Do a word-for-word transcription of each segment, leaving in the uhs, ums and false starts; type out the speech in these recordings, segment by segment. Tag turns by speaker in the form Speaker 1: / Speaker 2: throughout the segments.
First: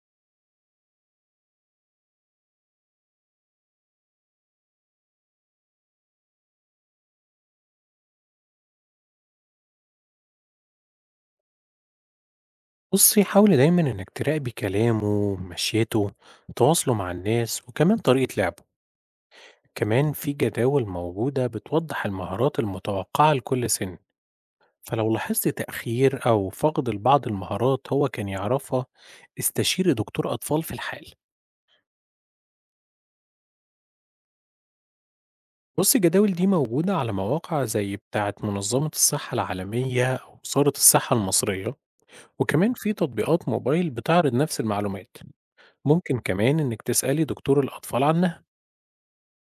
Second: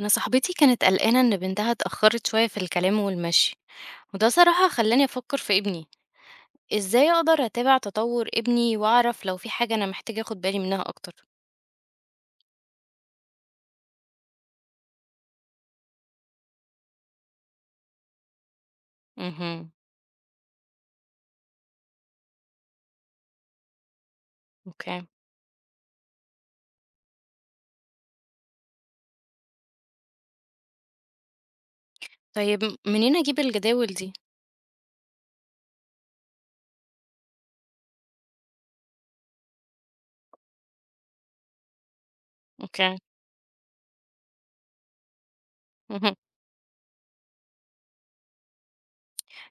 Speaker 1: أنا صاحبتي كانت قلقانة إن بنتها اتأخرت شوية في الكلام والمشي، وده صراحة خلاني أفكر في ابني. إزاي أقدر أتابع تطور ابني وأعرف لو في حاجة أنا محتاجة أخد بالي منها أكتر؟
Speaker 2: بُصّي، حاولي دايمًا إنِّك تراقبي كلامه، مشيته، تواصله مع الناس، وكمان طريقة لعبه.
Speaker 1: امم
Speaker 2: كمان في جداول موجودة بتوضح المهارات المتوقعة لكل سن،
Speaker 1: أوكي.
Speaker 2: فلو لاحظتِ تأخير أو فقد لبعض المهارات هو كان يعرفها، استشيري دكتور أطفال في الحال.
Speaker 1: طيب منين أجيب الجداول دي؟
Speaker 2: بُصّي، الجداول دي موجودة على مواقع زي بتاعة منظمة الصحة العالمية أو وزارة الصحة المصرية، وكمان في
Speaker 1: أوكي.
Speaker 2: تطبيقات موبايل بتعرض نفس المعلومات.
Speaker 1: مهم.
Speaker 2: ممكن كمان إنِّك تسألي دكتور الأطفال عنها.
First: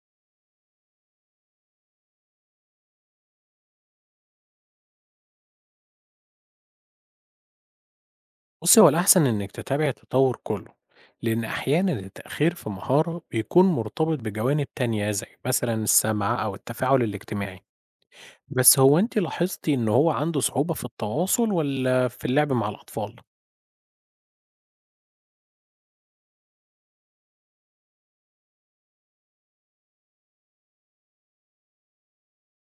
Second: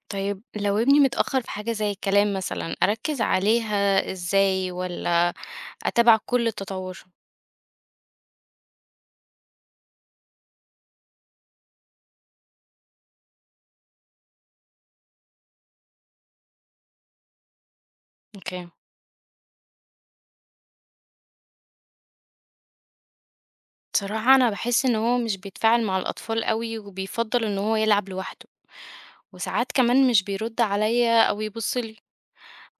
Speaker 1: طيب لو ابني متأخر في حاجة زي الكلام مثلا أركز عليها إزاي، ولا أتابع كل التطور؟
Speaker 2: بُصي، هو الأحسن إنِك تتابعي التطور كله، لأن أحيانًا التأخير في مهارة بيكون مرتبط بجوانب تانية زي مثلًا السمع أو التفاعل الاجتماعي،
Speaker 1: أوكي.
Speaker 2: بس هو أنتِ لاحظتِ إن هو عنده صعوبة في التواصل والّا في اللعب مع الأطفال؟
Speaker 1: صراحة أنا بحس إن هو مش بيتفاعل مع الأطفال قوي وبيفضل إن هو يلعب لوحده، وساعات كمان مش بيرد عليَّ أو يبُص لي،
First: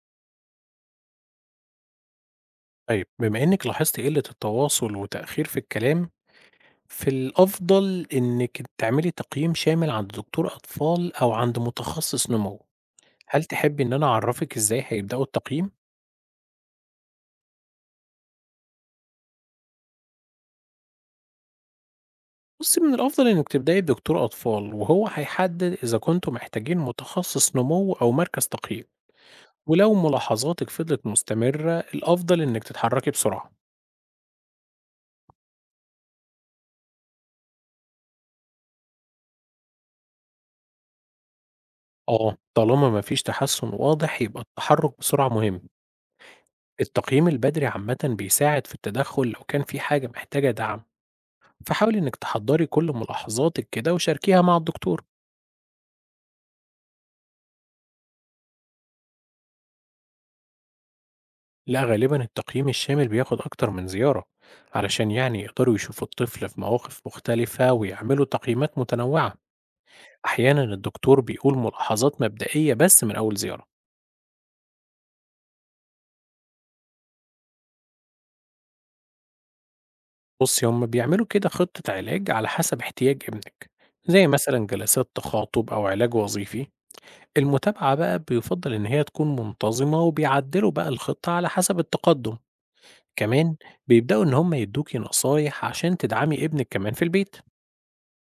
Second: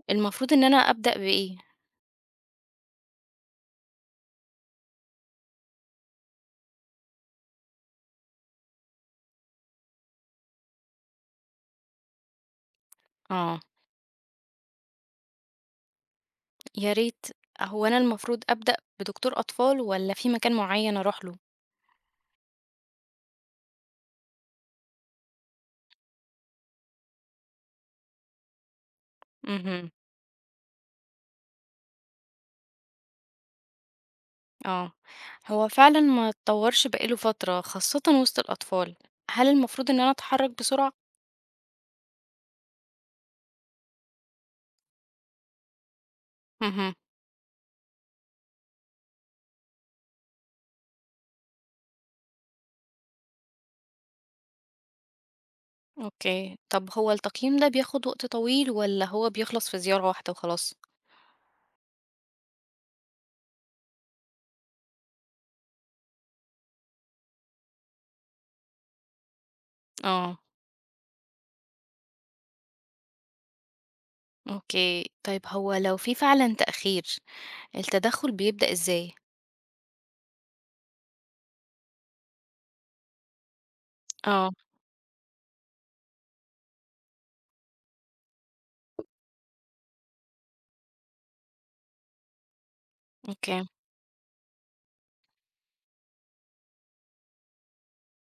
Speaker 1: المفروض إن أنا أبدأ بإيه؟
Speaker 2: طيب بما إنِك لاحظتِ قلة التواصل وتأخير في الكلام، في الأفضل إنِك تعملي تقييم شامل عند دكتور أطفال أو عند متخصص نمو، هل
Speaker 1: آه،
Speaker 2: تحبي إن أنا أعرفِك إزاي هيبدأوا التقييم؟
Speaker 1: يا ريت. هو أنا المفروض أبدأ بدكتور أطفال والّا في مكان معيّن أروح له؟
Speaker 2: بُصّي، من الأفضل إنِّك تبدئي بدكتور أطفال، وهو هيحدد إذا كنتم محتاجين متخصص نمو أو مركز تقييم،
Speaker 1: اهم.
Speaker 2: ولو ملاحظاتِك فضلت مستمرة الأفضل إنِّك تتحركي بسرعة.
Speaker 1: آه. هو فعلًا ما اتطورش بقى له فترة، خاصةً وسط الأطفال. هل المفروض إن أنا أتحرك بسرعة؟
Speaker 2: آه، طالما ما فيش تحسن واضح يبقى التحرك بسرعة مهم.
Speaker 1: اهم.
Speaker 2: التقييم البدري عامةً بيساعد في التدخل لو كان في حاجة محتاجة دعم، فحاولي إنِّك تحضّري كل ملاحظاتِك كده وشاركيها مع الدكتور.
Speaker 1: أوكي. طب هو التقييم ده بياخد وقت طويل والّا هو بيخلص في زيارة واحدة وخلاص؟
Speaker 2: لا غالبا التقييم الشامل بياخد أكتر من زيارة علشان يعني يقدروا يشوفوا الطفل في مواقف مختلفة ويعملوا تقييمات متنوعة.
Speaker 1: آه.
Speaker 2: أحيانا الدكتور بيقول ملاحظات مبدئية بس من أول زيارة.
Speaker 1: أوكي. طيب هو لو في فعلًا تأخير، التدخل بيبدأ إزاي؟
Speaker 2: بصي هم بيعملوا كده خطة علاج على حسب احتياج ابنك زي
Speaker 1: آه.
Speaker 2: مثلا جلسات تخاطب أو علاج وظيفي. المتابعة بقى بيفضل إن هي تكون منتظمة وبيعدلوا بقى الخطة على حسب التقدم. كمان
Speaker 1: أوكي.
Speaker 2: بيبدأوا إن هم يدوكي نصايح عشان تدعمي ابنك كمان في البيت.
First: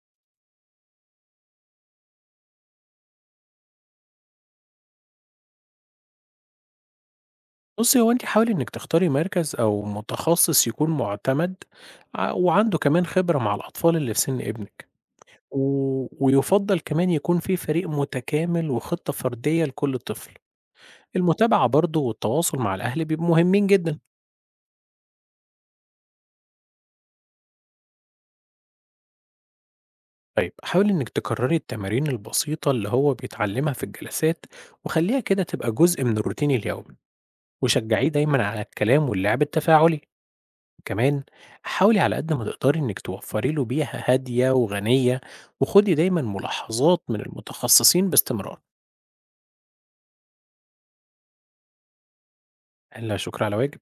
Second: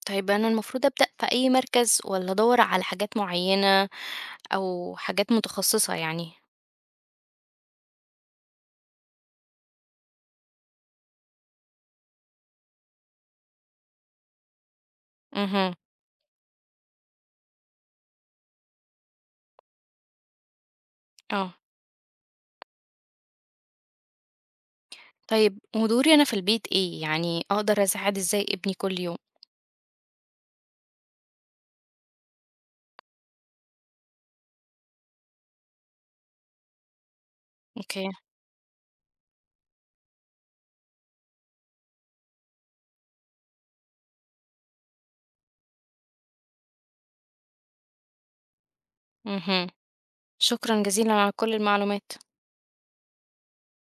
Speaker 1: طيب أنا المفروض أبدأ في أي مركز والّا أدوّر على حاجات معيّنة أو حاجات متخصصة يعني؟
Speaker 2: بُصّي، هو أنتِ حاولي إنِّك تختاري مركز أو متخصص يكون مُعتمد ع وعنده كمان خبرة مع الأطفال اللي في سِن ابنِك،
Speaker 1: اهم.
Speaker 2: و ويُفضّل كمان يكون في فريق متكامل وخطة فردية لكل طفل.
Speaker 1: آه.
Speaker 2: المتابعة برضه والتواصل مع الأهل بيبقوا مهمين جدًا.
Speaker 1: طيب ودوري أنا في البيت إيه؟ يعني أقدر أساعد إزاي ابني كل يوم؟
Speaker 2: طيب حاولي إنِّك تكرّري التمارين البسيطة اللي هو بيتعلّمها في الجلسات وخلّيها كده تبقى جزء من الروتين اليومي، وشجّعيه
Speaker 1: أوكي.
Speaker 2: دايمًا على الكلام واللعب التفاعلي. كمان حاولي على قد ما تقدري إنك توفري له بيئة هادية وغنية وخدي دايما ملاحظات من المتخصصين باستمرار.
Speaker 1: اهم. شكرًا جزيلًا على كل المعلومات.
Speaker 2: لا شكر على واجب.